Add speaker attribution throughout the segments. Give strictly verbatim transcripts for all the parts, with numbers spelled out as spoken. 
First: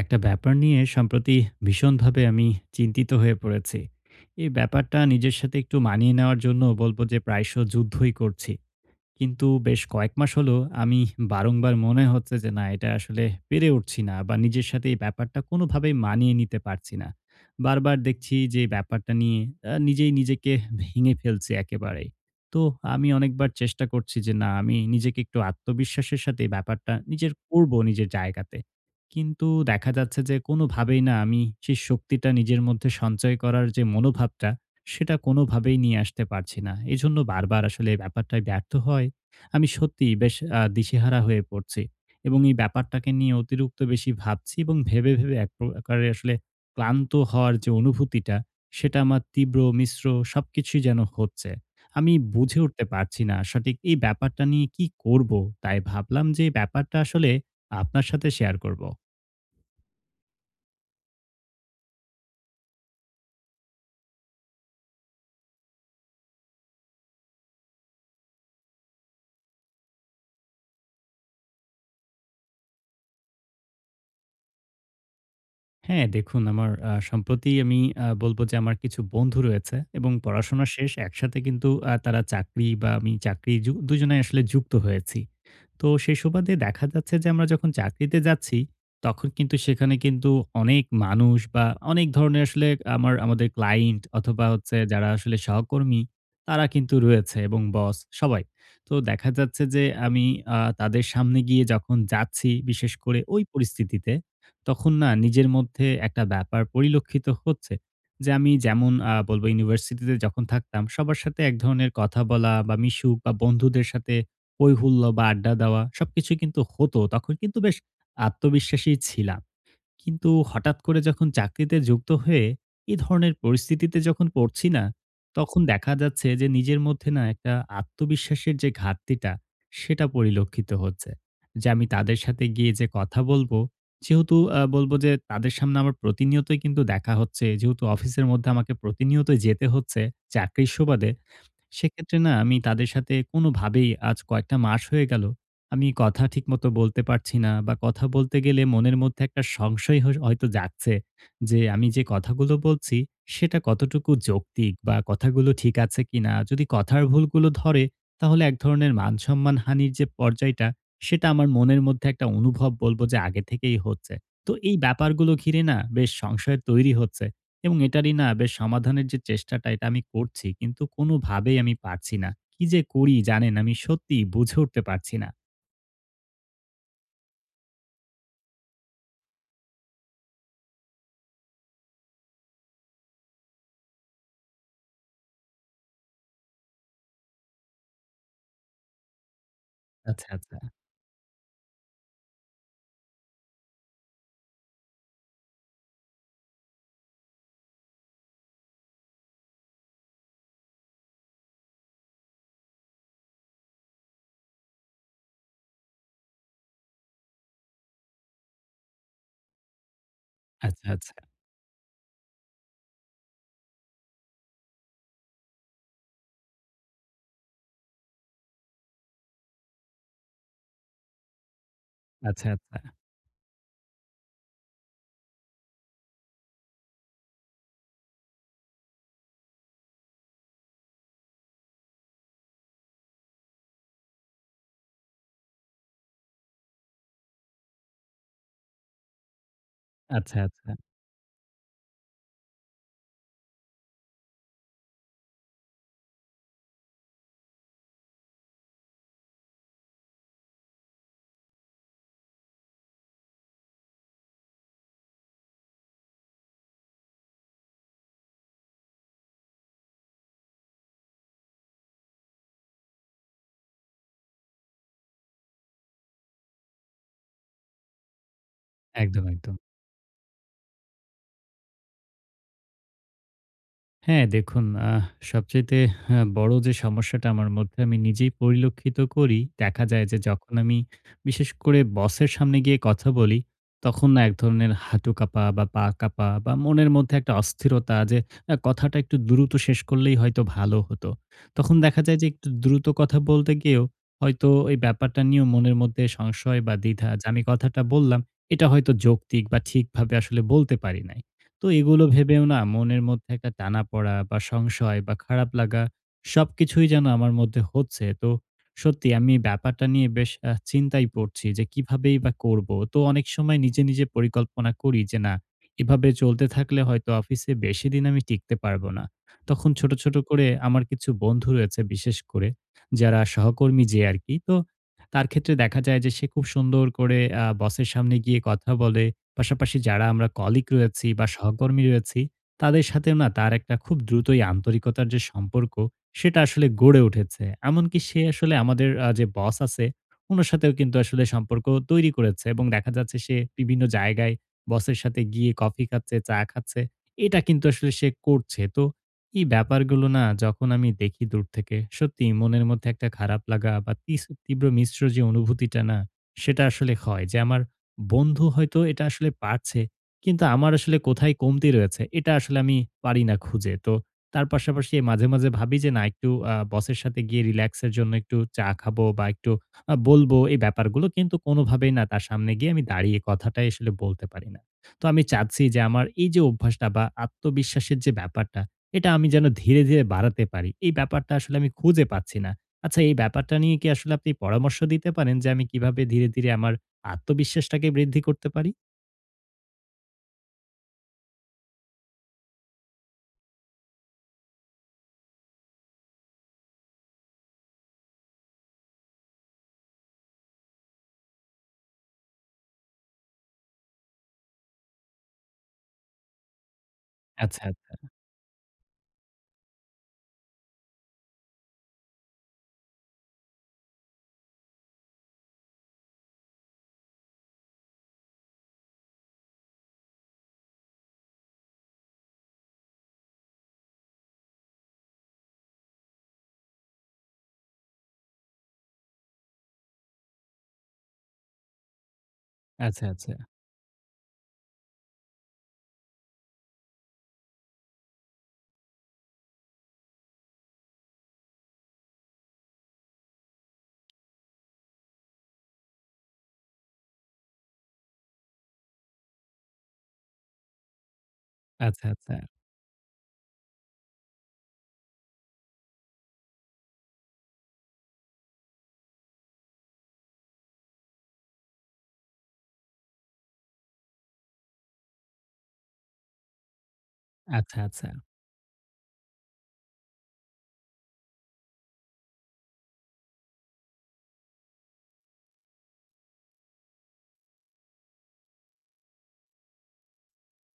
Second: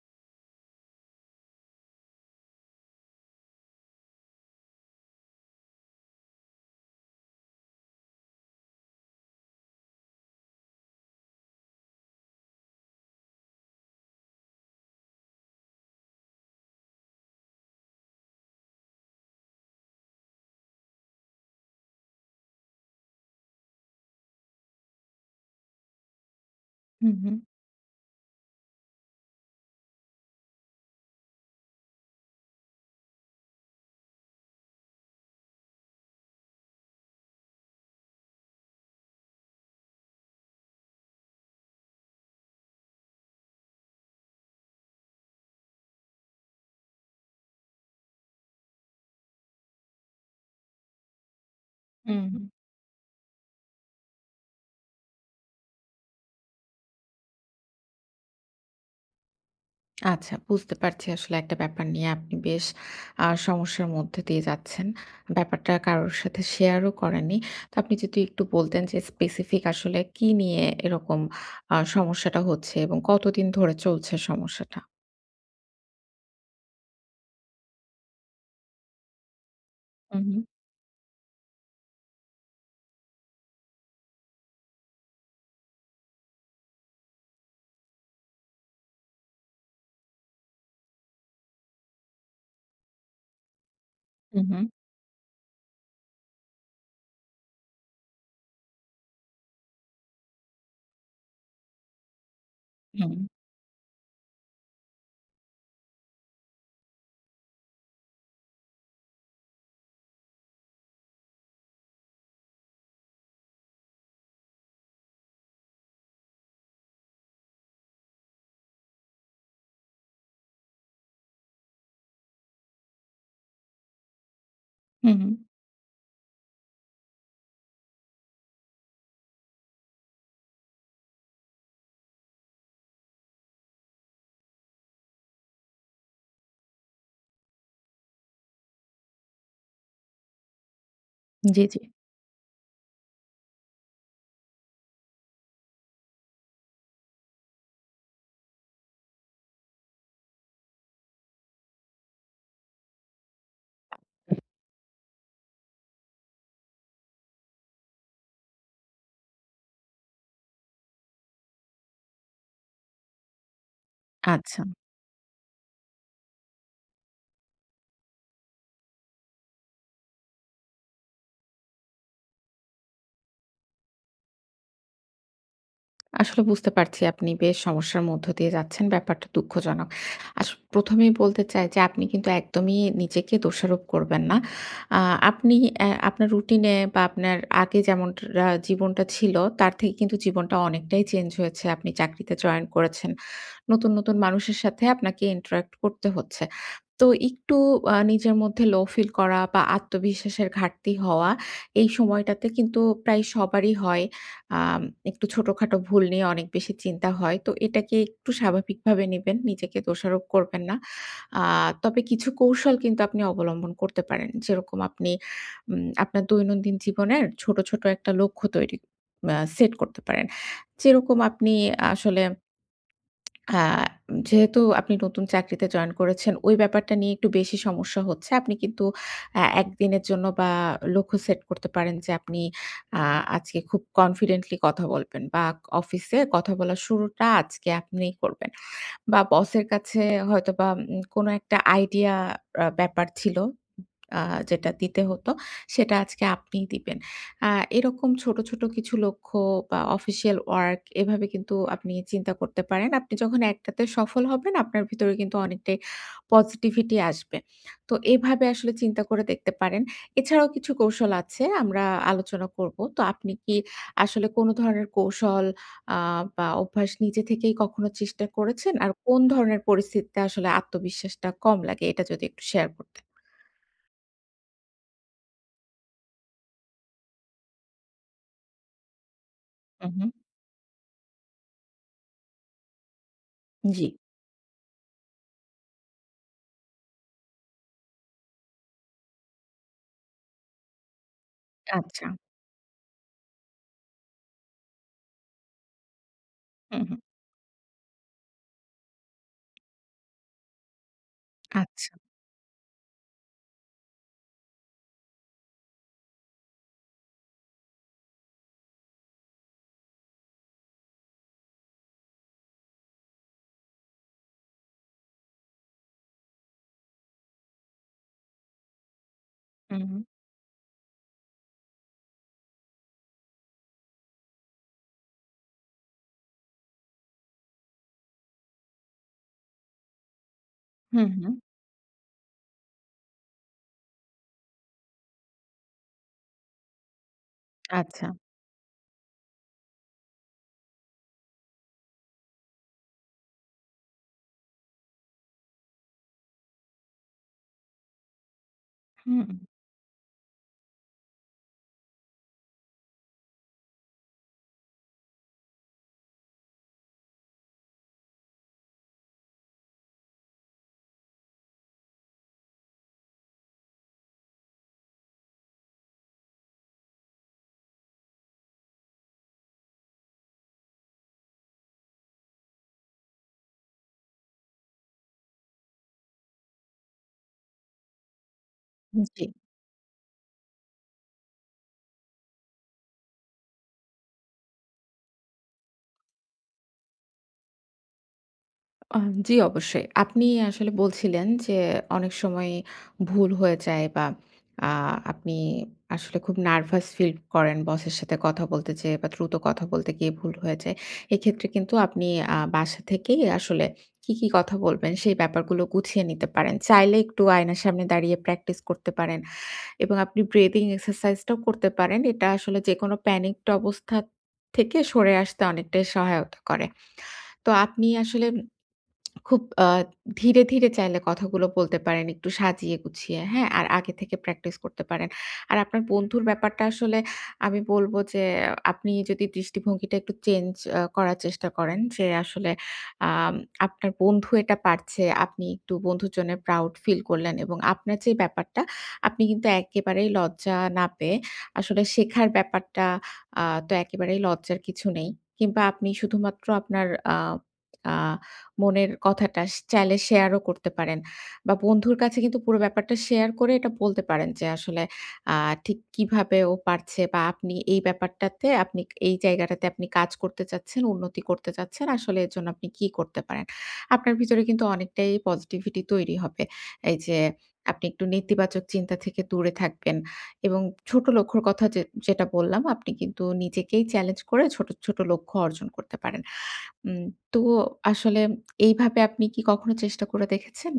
Speaker 1: একটা ব্যাপার নিয়ে সম্প্রতি ভীষণভাবে আমি চিন্তিত হয়ে পড়েছি। এই ব্যাপারটা নিজের সাথে একটু মানিয়ে নেওয়ার জন্য বলব যে প্রায়শ যুদ্ধই করছি। কিন্তু বেশ কয়েক মাস হলো আমি বারংবার মনে হচ্ছে যে না, এটা আসলে পেরে উঠছি না বা নিজের সাথে এই ব্যাপারটা কোনোভাবেই মানিয়ে নিতে পারছি না। বারবার দেখছি যে এই ব্যাপারটা নিয়ে আ নিজেই নিজেকে ভেঙে ফেলছি একেবারেই। তো আমি অনেকবার চেষ্টা করছি যে না, আমি নিজেকে একটু আত্মবিশ্বাসের সাথে এই ব্যাপারটা
Speaker 2: হুম,
Speaker 1: নিজের
Speaker 2: হুম,
Speaker 1: করব, নিজের জায়গাতে। কিন্তু দেখা যাচ্ছে যে কোনোভাবেই না, আমি সেই শক্তিটা নিজের মধ্যে সঞ্চয় করার যে মনোভাবটা, সেটা কোনোভাবেই নিয়ে আসতে পারছি না। এজন্য বারবার আসলে এই ব্যাপারটায় ব্যর্থ হয়। আমি সত্যিই বেশ আ দিশেহারা হয়ে পড়ছি, এবং এই ব্যাপারটাকে নিয়ে অতিরিক্ত বেশি ভাবছি, এবং ভেবে, ভেবে এক প্রকারে আসলে ক্লান্ত হওয়ার যে অনুভূতিটা, সেটা আমার তীব্র মিশ্র, সবকিছুই যেন হচ্ছে। আমি
Speaker 2: হুম, হুম।
Speaker 1: বুঝে উঠতে পারছি না সঠিক এই ব্যাপারটা নিয়ে কি করব? তাই ভাবলাম যে এই ব্যাপারটা আসলে আপনার সাথে শেয়ার করব।
Speaker 2: আচ্ছা, বুঝতে পারছি আসলে একটা ব্যাপার নিয়ে আপনি বেশ আ সমস্যার মধ্যে দিয়ে যাচ্ছেন। ব্যাপারটা কারোর সাথে শেয়ারও করেননি। তো আপনি যদি একটু বলতেন যে স্পেসিফিক আসলে কি নিয়ে এরকম আ সমস্যাটা হচ্ছে এবং কতদিন ধরে চলছে সমস্যাটা?
Speaker 1: হ্যাঁ, দেখুন, আমার আ সম্প্রতি আমি আ বলব যে আমার কিছু বন্ধু রয়েছে, এবং
Speaker 2: হুম, হুম,
Speaker 1: পড়াশোনা শেষ একসাথে, কিন্তু আ তারা চাকরি বা আমি চাকরি যু দুজনে আসলে যুক্ত হয়েছি। তো সেই সুবাদে দেখা যাচ্ছে যে আমরা যখন চাকরিতে যাচ্ছি, তখন কিন্তু সেখানে কিন্তু অনেক মানুষ বা অনেক ধরনের আসলে আমার, আমাদের ক্লায়েন্ট
Speaker 2: হুম,
Speaker 1: অথবা
Speaker 2: হুম,
Speaker 1: হচ্ছে যারা আসলে সহকর্মী, তারা কিন্তু রয়েছে এবং বস সবাই। তো দেখা যাচ্ছে যে আমি আ তাদের সামনে গিয়ে যখন যাচ্ছি, বিশেষ
Speaker 2: হুম,
Speaker 1: করে ওই পরিস্থিতিতে, তখন না, নিজের মধ্যে একটা ব্যাপার পরিলক্ষিত হচ্ছে যে আমি, যেমন আ বলব, ইউনিভার্সিটিতে যখন থাকতাম, সবার সাথে এক ধরনের কথা বলা বা মিশুক বা বন্ধুদের সাথে হৈ হুল্লোড় বা আড্ডা দেওয়া সবকিছুই কিন্তু হতো। তখন কিন্তু বেশ আত্মবিশ্বাসী ছিলাম। কিন্তু হঠাৎ করে যখন চাকরিতে যুক্ত হয়ে এ ধরনের পরিস্থিতিতে যখন পড়ছি না,
Speaker 2: হুম, হুম।
Speaker 1: তখন দেখা যাচ্ছে যে নিজের মধ্যে না, একটা আত্মবিশ্বাসের যে ঘাটতিটা, সেটা পরিলক্ষিত হচ্ছে। যে আমি তাদের সাথে গিয়ে যে কথা বলবো, যেহেতু আ বলব যে তাদের সামনে আমার প্রতিনিয়তই কিন্তু দেখা হচ্ছে। যেহেতু অফিসের মধ্যে আমাকে প্রতিনিয়তই যেতে হচ্ছে চাকরির সুবাদে।
Speaker 2: জি, জি।
Speaker 1: সেক্ষেত্রে না, আমি তাদের সাথে কোনোভাবেই, আজ কয়েকটা মাস হয়ে গেল। আমি কথা ঠিকমতো বলতে পারছি না, বা কথা বলতে গেলে মনের মধ্যে একটা সংশয় হস হয়তো জাগছে যে আমি যে কথাগুলো বলছি, সেটা কতটুকু যৌক্তিক বা কথাগুলো ঠিক আছে কিনা? যদি কথার ভুলগুলো ধরে, তাহলে এক ধরনের মান-সম্মান হানির যে পর্যায়টা, সেটা আমার মনের মধ্যে একটা অনুভব, বলব যে আগে থেকেই হচ্ছে। তো
Speaker 2: আচ্ছা।
Speaker 1: এই ব্যাপারগুলো ঘিরে না, বেশ সংশয় তৈরি হচ্ছে। এবং এটারই না, বেশ সমাধানের যে চেষ্টাটা এটা আমি করছি, কিন্তু কোনোভাবেই আমি পারছি না। কি যে করি জানেন, আমি সত্যিই বুঝে উঠতে পারছি না।
Speaker 2: আসলে বুঝতে পারছি আপনি বেশ সমস্যার মধ্য দিয়ে যাচ্ছেন। ব্যাপারটা দুঃখজনক। আস প্রথম এই বলতে চাই যে আপনি কিন্তু একদমই নিজেকে দোষারোপ করবেন না। আ আপনি অ্যা আপনার রুটিনে বা আপনার আগে যেমনটা জীবনটা ছিল তার থেকে কিন্তু
Speaker 1: আচ্ছা,
Speaker 2: জীবনটা
Speaker 1: আচ্ছা।
Speaker 2: অনেকটাই চেঞ্জ হয়েছে। আপনি চাকরিতে জয়েন করেছেন। নতুন, নতুন মানুষের সাথে আপনাকে interact করতে হচ্ছে। তো একটু আ নিজের মধ্যে লো ফিল করা বা আত্মবিশ্বাসের ঘাটতি হওয়া এই সময়টাতে কিন্তু প্রায় সবারই হয়। আম একটু ছোটখাটো ভুল নিয়ে অনেক বেশি চিন্তা হয়। তো এটাকে একটু স্বাভাবিকভাবে নিবেন। নিজেকে দোষারোপ করবেন না।
Speaker 1: আচ্ছা, আচ্ছা।
Speaker 2: আ তবে কিছু কৌশল কিন্তু আপনি অবলম্বন করতে পারেন। যেরকম আপনি উম আপনার দৈনন্দিন জীবনের ছোট, ছোট একটা লক্ষ্য তৈরি আ সেট করতে পারেন। যেরকম আপনি আসলে
Speaker 1: আচ্ছা, আচ্ছা।
Speaker 2: আ যেহেতু আপনি নতুন চাকরিতে জয়েন করেছেন, ওই ব্যাপারটা নিয়ে একটু বেশি সমস্যা হচ্ছে। আপনি কিন্তু আ একদিনের জন্য বা লক্ষ্য সেট করতে পারেন যে আপনি আ আজকে খুব কনফিডেন্টলি কথা বলবেন বা অফিসে কথা বলার শুরুটা আজকে আপনিই করবেন। বা বসের কাছে
Speaker 1: আচ্ছা,
Speaker 2: হয়তোবা
Speaker 1: আচ্ছা।
Speaker 2: উম কোনো একটা আইডিয়া আ ব্যাপার ছিল আ যেটা দিতে হতো, সেটা আজকে আপনিই দিবেন। আ এরকম ছোট, ছোট কিছু লক্ষ্য বা অফিসিয়াল ওয়ার্ক এভাবে কিন্তু আপনি চিন্তা করতে পারেন। আপনি যখন একটাতে সফল হবেন, আপনার ভিতরে কিন্তু অনেকটাই পজিটিভিটি আসবে। তো এভাবে আসলে চিন্তা করে দেখতে পারেন। এছাড়াও কিছু কৌশল আছে, আমরা আলোচনা করব। তো আপনি কি আসলে কোনো ধরনের কৌশল আ বা অভ্যাস নিজে থেকেই কখনো চেষ্টা করেছেন? আর কোন
Speaker 1: একদম, একদম।
Speaker 2: ধরনের পরিস্থিতিতে আসলে আত্মবিশ্বাসটা কম লাগে? এটা যদি একটু শেয়ার করতেন।
Speaker 1: হ্যাঁ, দেখুন, আহ সবচাইতে, হ্যাঁ, বড় যে সমস্যাটা আমার মধ্যে আমি নিজেই পরিলক্ষিত করি, দেখা
Speaker 2: উহু।
Speaker 1: যায় যে যখন আমি বিশেষ করে বসের সামনে গিয়ে কথা বলি,
Speaker 2: জি,
Speaker 1: তখন না, এক ধরনের হাঁটু কাঁপা বা পা কাঁপা বা মনের মধ্যে একটা অস্থিরতা যে আ কথাটা একটু দ্রুত শেষ করলেই হয়তো ভালো হতো। তখন দেখা
Speaker 2: আচ্ছা।
Speaker 1: যায় যে একটু দ্রুত কথা বলতে গিয়েও হয়তো এই ব্যাপারটা নিয়েও মনের মধ্যে সংশয় বা
Speaker 2: হুম, হুম।
Speaker 1: দ্বিধা, যে আমি কথাটা বললাম, এটা হয়তো যৌক্তিক বা ঠিকভাবে আসলে বলতে পারি নাই। তো
Speaker 2: আচ্ছা।
Speaker 1: এগুলো ভেবেও না, মনের মধ্যে একটা টানাপড়া বা সংশয় বা খারাপ লাগা, সবকিছুই যেন আমার মধ্যে হচ্ছে। তো সত্যি আমি ব্যাপারটা নিয়ে বেশ আ চিন্তায় পড়ছি যে কিভাবেই বা করব। তো অনেক সময় নিজে, নিজে পরিকল্পনা করি যে না, এভাবে চলতে থাকলে হয়তো অফিসে বেশিদিন আমি টিকতে পারবো না। তখন
Speaker 2: হুম,
Speaker 1: ছোট,
Speaker 2: হুম।
Speaker 1: ছোট করে আমার কিছু বন্ধু রয়েছে, বিশেষ করে যারা সহকর্মী যে আরকি। তো তার ক্ষেত্রে দেখা যায় যে সে খুব সুন্দর করে আ বসের সামনে গিয়ে কথা বলে। পাশাপাশি যারা আমরা কলিগ রয়েছি
Speaker 2: হুম,
Speaker 1: বা
Speaker 2: হুম।
Speaker 1: সহকর্মী রয়েছি, তাদের সাথেও না, তার একটা খুব দ্রুতই আন্তরিকতার যে সম্পর্ক, সেটা আসলে গড়ে উঠেছে। এমনকি
Speaker 2: আচ্ছা।
Speaker 1: সে আসলে আমাদের আ যে বস আছে, উনার সাথেও কিন্তু আসলে সম্পর্ক তৈরি করেছে এবং দেখা যাচ্ছে সে বিভিন্ন জায়গায় বসের সাথে গিয়ে কফি খাচ্ছে, চা খাচ্ছে। এটা কিন্তু আসলে সে করছে। তো
Speaker 2: হুম,
Speaker 1: এই ব্যাপারগুলো না, যখন আমি দেখি দূর থেকে, সত্যিই মনের মধ্যে একটা খারাপ লাগা বা তিস তীব্র মিশ্র যে অনুভূতিটা না, সেটা আসলে হয় যে আমার বন্ধু হয়তো এটা আসলে পারছে। কিন্তু আমার আসলে কোথায় কমতি রয়েছে, এটা আসলে আমি পারি না খুঁজে। তো তার পাশাপাশি মাঝে, মাঝে ভাবি যে না, একটু আ বসের সাথে গিয়ে রিল্যাক্স এর জন্য একটু চা খাবো বা একটু আ বলবো, এই ব্যাপারগুলো কিন্তু কোনোভাবেই না, তার সামনে গিয়ে আমি দাঁড়িয়ে কথাটাই আসলে বলতে পারি না। তো আমি চাচ্ছি যে আমার এই যে অভ্যাসটা বা আত্মবিশ্বাসের যে ব্যাপারটা, এটা
Speaker 2: জি।
Speaker 1: আমি যেন ধীরে, ধীরে বাড়াতে পারি। এই ব্যাপারটা আসলে আমি খুঁজে পাচ্ছি না। আচ্ছা, এই ব্যাপারটা নিয়ে কি আসলে আপনি পরামর্শ দিতে পারেন যে আমি কিভাবে ধীরে, ধীরে আমার আত্মবিশ্বাসটাকে বৃদ্ধি করতে পারি?
Speaker 2: আ জি, অবশ্যই। আপনি আসলে বলছিলেন যে, অনেক সময় ভুল হয়ে যায় বা আ আপনি আসলে খুব নার্ভাস ফিল করেন বসের সাথে কথা বলতে যেয়ে বা দ্রুত কথা বলতে গিয়ে ভুল হয়ে যায়। এক্ষেত্রে কিন্তু আপনি আ বাসা থেকেই আসলে কি, কি কথা বলবেন সেই ব্যাপারগুলো গুছিয়ে নিতে পারেন। চাইলে একটু আয়নার
Speaker 1: আচ্ছা,
Speaker 2: সামনে
Speaker 1: আচ্ছা,
Speaker 2: দাঁড়িয়ে প্র্যাকটিস করতে পারেন। এবং আপনি ব্রিদিং এক্সারসাইজটাও করতে পারেন। এটা আসলে যেকোনো প্যানিকড অবস্থা থেকে সরে আসতে অনেকটাই সহায়তা করে। তো আপনি আসলে খুব আ ধীরে, ধীরে চাইলে কথাগুলো বলতে পারেন একটু সাজিয়ে গুছিয়ে, হ্যাঁ? আর আগে থেকে প্র্যাকটিস করতে পারেন। আর আপনার বন্ধুর ব্যাপারটা আসলে আমি বলব যে আপনি যদি দৃষ্টিভঙ্গিটা একটু চেঞ্জ আ করার চেষ্টা করেন যে আসলে
Speaker 1: আচ্ছা। আচ্ছা,
Speaker 2: আম
Speaker 1: আচ্ছা,
Speaker 2: আপনার বন্ধু এটা পারছে, আপনি একটু বন্ধুর জন্য প্রাউড ফিল করলেন এবং আপনার যে ব্যাপারটা আপনি কিন্তু একেবারেই লজ্জা না পেয়ে আসলে শেখার ব্যাপারটা আ তো একেবারেই লজ্জার কিছু নেই। কিংবা আপনি শুধুমাত্র আপনার আ আ মনের কথাটা স চাইলে শেয়ারও করতে পারেন। বা বন্ধুর কাছে
Speaker 1: আচ্ছা।
Speaker 2: কিন্তু পুরো ব্যাপারটা শেয়ার করে এটা বলতে পারেন যে আসলে আ ঠিক কিভাবে ও পারছে বা আপনি এই ব্যাপারটাতে আপনি এই জায়গাটাতে আপনি কাজ করতে চাচ্ছেন, উন্নতি করতে চাচ্ছেন। আসলে এর জন্য আপনি কি করতে পারেন? আপনার ভিতরে কিন্তু অনেকটাই পজিটিভিটি তৈরি হবে। এই যে
Speaker 1: আচ্ছা,
Speaker 2: আপনি একটু
Speaker 1: আচ্ছা।
Speaker 2: নেতিবাচক চিন্তা থেকে দূরে থাকবেন। এবং ছোট লক্ষ্যর কথা যে যেটা বললাম, আপনি কিন্তু নিজেকেই চ্যালেঞ্জ করে ছোট, ছোট লক্ষ্য অর্জন করতে পারেন। উম তো আসলে এইভাবে আপনি কি কখনো চেষ্টা করে দেখেছেন?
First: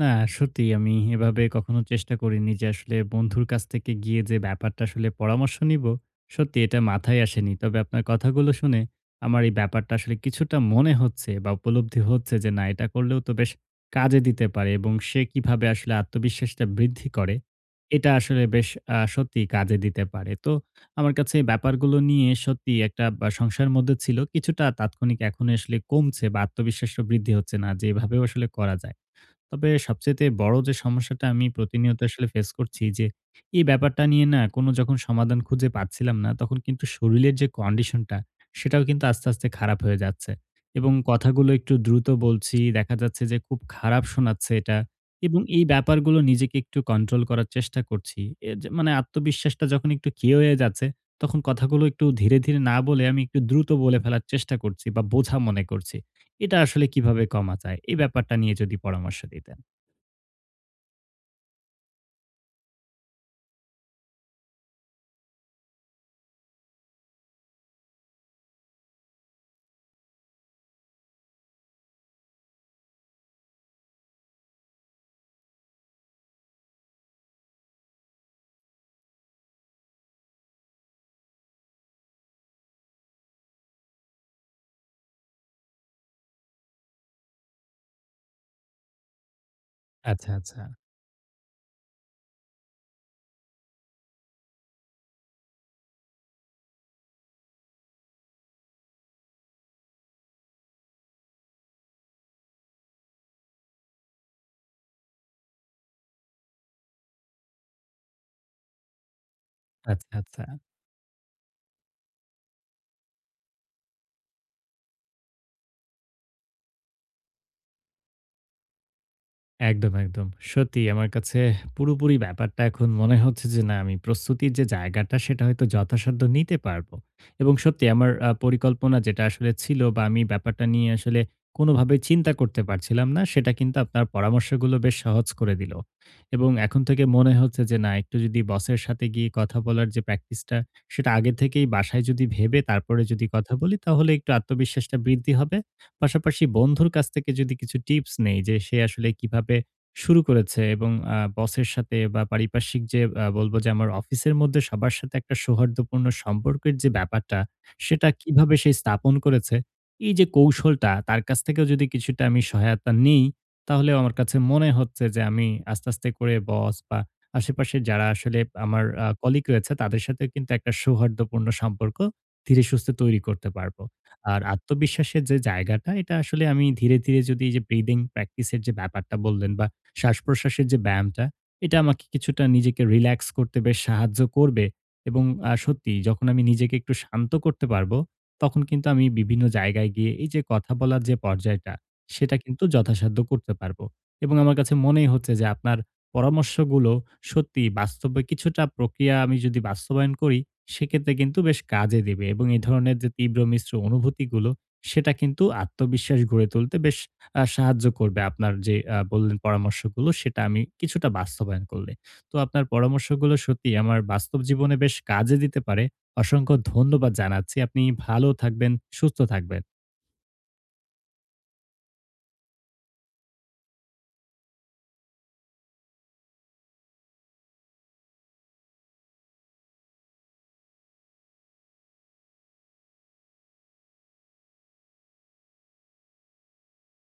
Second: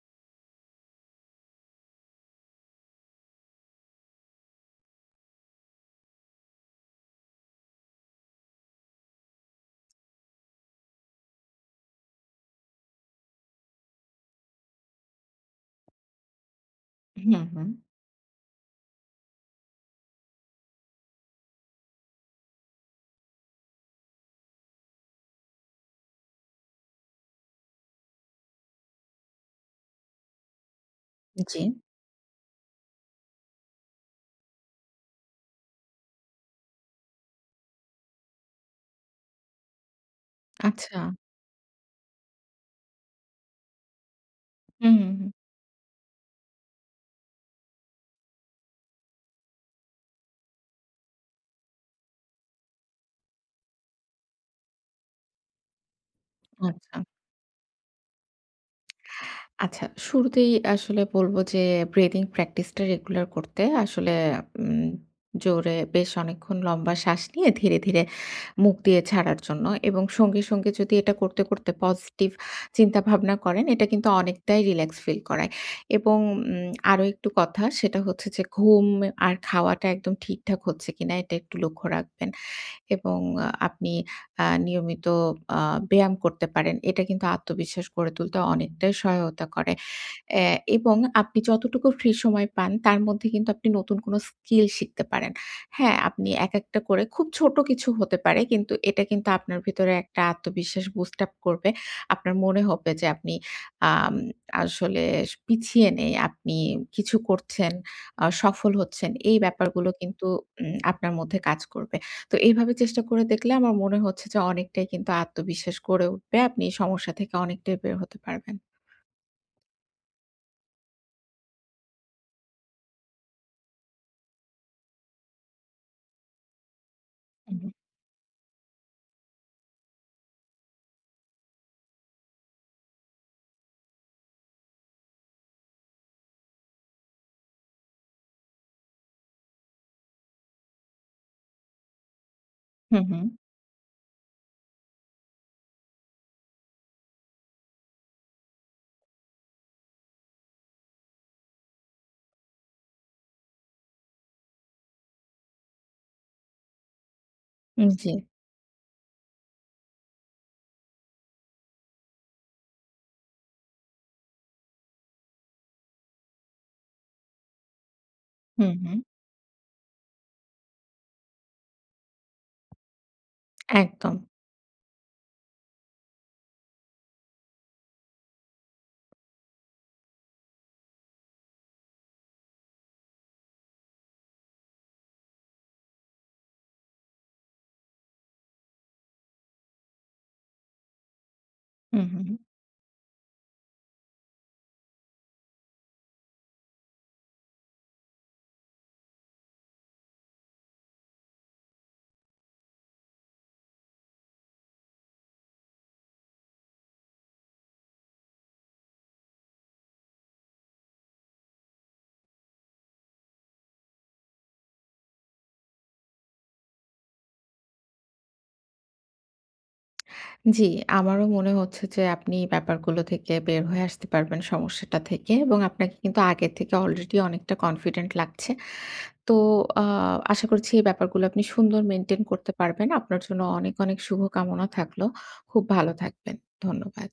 Speaker 1: না, সত্যিই আমি এভাবে কখনো চেষ্টা করিনি যে আসলে বন্ধুর কাছ থেকে গিয়ে যে ব্যাপারটা আসলে পরামর্শ নিবো, সত্যি এটা মাথায় আসেনি। তবে আপনার কথাগুলো শুনে আমার এই ব্যাপারটা আসলে কিছুটা মনে হচ্ছে বা উপলব্ধি হচ্ছে যে না, এটা করলেও তো বেশ কাজে দিতে পারে, এবং সে কিভাবে আসলে আত্মবিশ্বাসটা বৃদ্ধি
Speaker 2: হুম,
Speaker 1: করে,
Speaker 2: হুম।
Speaker 1: এটা আসলে বেশ আ সত্যিই কাজে দিতে পারে। তো আমার কাছে এই ব্যাপারগুলো নিয়ে সত্যিই একটা বা সংশয়ের মধ্যে ছিল। কিছুটা তাৎক্ষণিক এখন আসলে কমছে বা আত্মবিশ্বাসও বৃদ্ধি হচ্ছে, না যে এভাবেও আসলে করা যায়। তবে সবচাইতে বড় যে সমস্যাটা আমি
Speaker 2: জি।
Speaker 1: প্রতিনিয়ত আসলে ফেস করছি যে, এই ব্যাপারটা নিয়ে না, কোনো যখন সমাধান খুঁজে পাচ্ছিলাম না, তখন কিন্তু শরীরের যে কন্ডিশনটা, সেটাও কিন্তু আস্তে, আস্তে খারাপ হয়ে যাচ্ছে। এবং
Speaker 2: আচ্ছা।
Speaker 1: কথাগুলো একটু দ্রুত বলছি, দেখা যাচ্ছে যে খুব খারাপ শোনাচ্ছে এটা।
Speaker 2: হুম, হুম, হুম।
Speaker 1: এবং এই ব্যাপারগুলো নিজেকে একটু কন্ট্রোল করার চেষ্টা করছি। এ যে মানে আত্মবিশ্বাসটা যখন একটু ক্ষীণ হয়ে যাচ্ছে, তখন কথাগুলো একটু ধীরে, ধীরে না বলে আমি একটু দ্রুত বলে ফেলার চেষ্টা করছি বা বোঝা মনে করছি। এটা আসলে
Speaker 2: আচ্ছা।
Speaker 1: কিভাবে কমা যায়? এই ব্যাপারটা নিয়ে যদি পরামর্শ দিতেন।
Speaker 2: আচ্ছা, শুরুতেই আসলে বলব যে ব্রিদিং প্র্যাকটিসটা রেগুলার করতে আসলে উম জোরে বেশ অনেকক্ষণ লম্বা শ্বাস নিয়ে ধীরে, ধীরে মুখ দিয়ে ছাড়ার জন্য এবং সঙ্গে, সঙ্গে যদি এটা করতে, করতে পজিটিভ চিন্তাভাবনা করেন এটা কিন্তু অনেকটাই রিল্যাক্স ফিল করায়। এবং উম আরো একটু কথা সেটা হচ্ছে যে ঘুম আর খাওয়াটা একদম ঠিকঠাক হচ্ছে কিনা এটা একটু লক্ষ্য রাখবেন। এবং আ আপনি আ নিয়মিত আ ব্যায়াম করতে পারেন। এটা কিন্তু আত্মবিশ্বাস গড়ে তুলতে অনেকটাই সহায়তা করে।
Speaker 1: আচ্ছা,
Speaker 2: অ্যা
Speaker 1: আচ্ছা।
Speaker 2: এবং আপনি যতটুকু ফ্রি সময় পান তার মধ্যে কিন্তু আপনি নতুন কোনো স্কিল শিখতে পারেন। হ্যাঁ, আপনি এক একটা করে খুব ছোট কিছু হতে পারে কিন্তু এটা কিন্তু আপনার ভিতরে একটা আত্মবিশ্বাস বুস্ট আপ করবে। আপনার মনে হবে যে আপনি আম আসলে পিছিয়ে নেই। আপনি কিছু করছেন, আ সফল হচ্ছেন। এই ব্যাপারগুলো
Speaker 1: আচ্ছা,
Speaker 2: কিন্তু
Speaker 1: আচ্ছা।
Speaker 2: উম আপনার মধ্যে কাজ করবে। তো এইভাবে চেষ্টা করে দেখলে আমার মনে হচ্ছে যে অনেকটাই কিন্তু আত্মবিশ্বাস গড়ে উঠবে। আপনি এই সমস্যা থেকে অনেকটাই বের হতে পারবেন।
Speaker 1: একদম, একদম। সত্যি আমার কাছে পুরোপুরি ব্যাপারটা এখন মনে হচ্ছে যে না, আমি প্রস্তুতির যে জায়গাটা, সেটা হয়তো যথাসাধ্য নিতে পারবো। এবং
Speaker 2: হুম,
Speaker 1: সত্যি আমার আ পরিকল্পনা যেটা আসলে ছিল বা আমি ব্যাপারটা নিয়ে আসলে কোনোভাবে চিন্তা করতে পারছিলাম না, সেটা কিন্তু আপনার পরামর্শগুলো বেশ সহজ করে দিল। এবং এখন থেকে মনে হচ্ছে যে না, একটু যদি বসের সাথে গিয়ে কথা বলার যে প্র্যাকটিসটা, সেটা আগে থেকেই বাসায় যদি ভেবে
Speaker 2: হুম,
Speaker 1: তারপরে
Speaker 2: হুম,
Speaker 1: যদি কথা বলি, তাহলে একটু আত্মবিশ্বাসটা বৃদ্ধি হবে। পাশাপাশি বন্ধুর কাছ থেকে যদি কিছু টিপস নেই যে সে আসলে কিভাবে শুরু করেছে, এবং আহ, বসের সাথে বা পারিপার্শ্বিক যে আহ, বলবো যে আমার অফিসের মধ্যে সবার সাথে একটা সৌহার্দ্যপূর্ণ সম্পর্কের যে ব্যাপারটা,
Speaker 2: উম
Speaker 1: সেটা
Speaker 2: জি।
Speaker 1: কিভাবে সে স্থাপন করেছে, এই যে কৌশলটা তার কাছ থেকেও যদি কিছুটা আমি সহায়তা নিই, তাহলে আমার কাছে মনে হচ্ছে যে আমি আস্তে আস্তে করে বস বা আশেপাশে যারা আসলে
Speaker 2: হুম,
Speaker 1: আমার
Speaker 2: হুম,
Speaker 1: কলিগ রয়েছে, তাদের সাথে কিন্তু একটা সৌহার্দ্যপূর্ণ সম্পর্ক ধীরে সুস্থে তৈরি করতে পারবো।
Speaker 2: একদম।
Speaker 1: আর আত্মবিশ্বাসের যে জায়গাটা, এটা আসলে আমি ধীরে, ধীরে যদি, এই যে ব্রিদিং প্র্যাকটিসের যে ব্যাপারটা বললেন, বা শ্বাস-প্রশ্বাসের যে ব্যায়ামটা, এটা আমাকে কিছুটা নিজেকে রিল্যাক্স করতে বেশ সাহায্য করবে। এবং আ সত্যিই যখন আমি নিজেকে একটু শান্ত করতে পারবো, তখন কিন্তু আমি বিভিন্ন জায়গায় গিয়ে এই যে কথা বলার যে পর্যায়টা,
Speaker 2: হুম, হুম,
Speaker 1: সেটা
Speaker 2: হুম।
Speaker 1: কিন্তু যথাসাধ্য করতে পারবো। এবং আমার কাছে মনেই হচ্ছে যে আপনার পরামর্শগুলো সত্যিই বাস্তবে কিছুটা প্রক্রিয়া আমি যদি বাস্তবায়ন করি, সেক্ষেত্রে কিন্তু বেশ কাজে দেবে। এবং এই ধরনের যে তীব্র মিশ্র অনুভূতিগুলো, সেটা কিন্তু আত্মবিশ্বাস গড়ে তুলতে বেশ আহ, সাহায্য করবে। আপনার যে আহ, বললেন পরামর্শগুলো, সেটা আমি কিছুটা বাস্তবায়ন করলে, তো আপনার পরামর্শগুলো সত্যি আমার বাস্তব জীবনে বেশ কাজে দিতে পারে। অসংখ্য ধন্যবাদ জানাচ্ছি। আপনি ভালো থাকবেন, সুস্থ থাকবেন।
Speaker 2: জি, আমারও মনে হচ্ছে যে আপনি এই ব্যাপারগুলো থেকে বের হয়ে আসতে পারবেন সমস্যাটা থেকে এবং আপনাকে কিন্তু আগে থেকে অলরেডি অনেকটা কনফিডেন্ট লাগছে। তো আ আশা করছি এই ব্যাপারগুলো আপনি সুন্দর মেইনটেইন করতে পারবেন। আপনার জন্য অনেক, অনেক শুভকামনা থাকলো। খুব ভালো থাকবেন। ধন্যবাদ।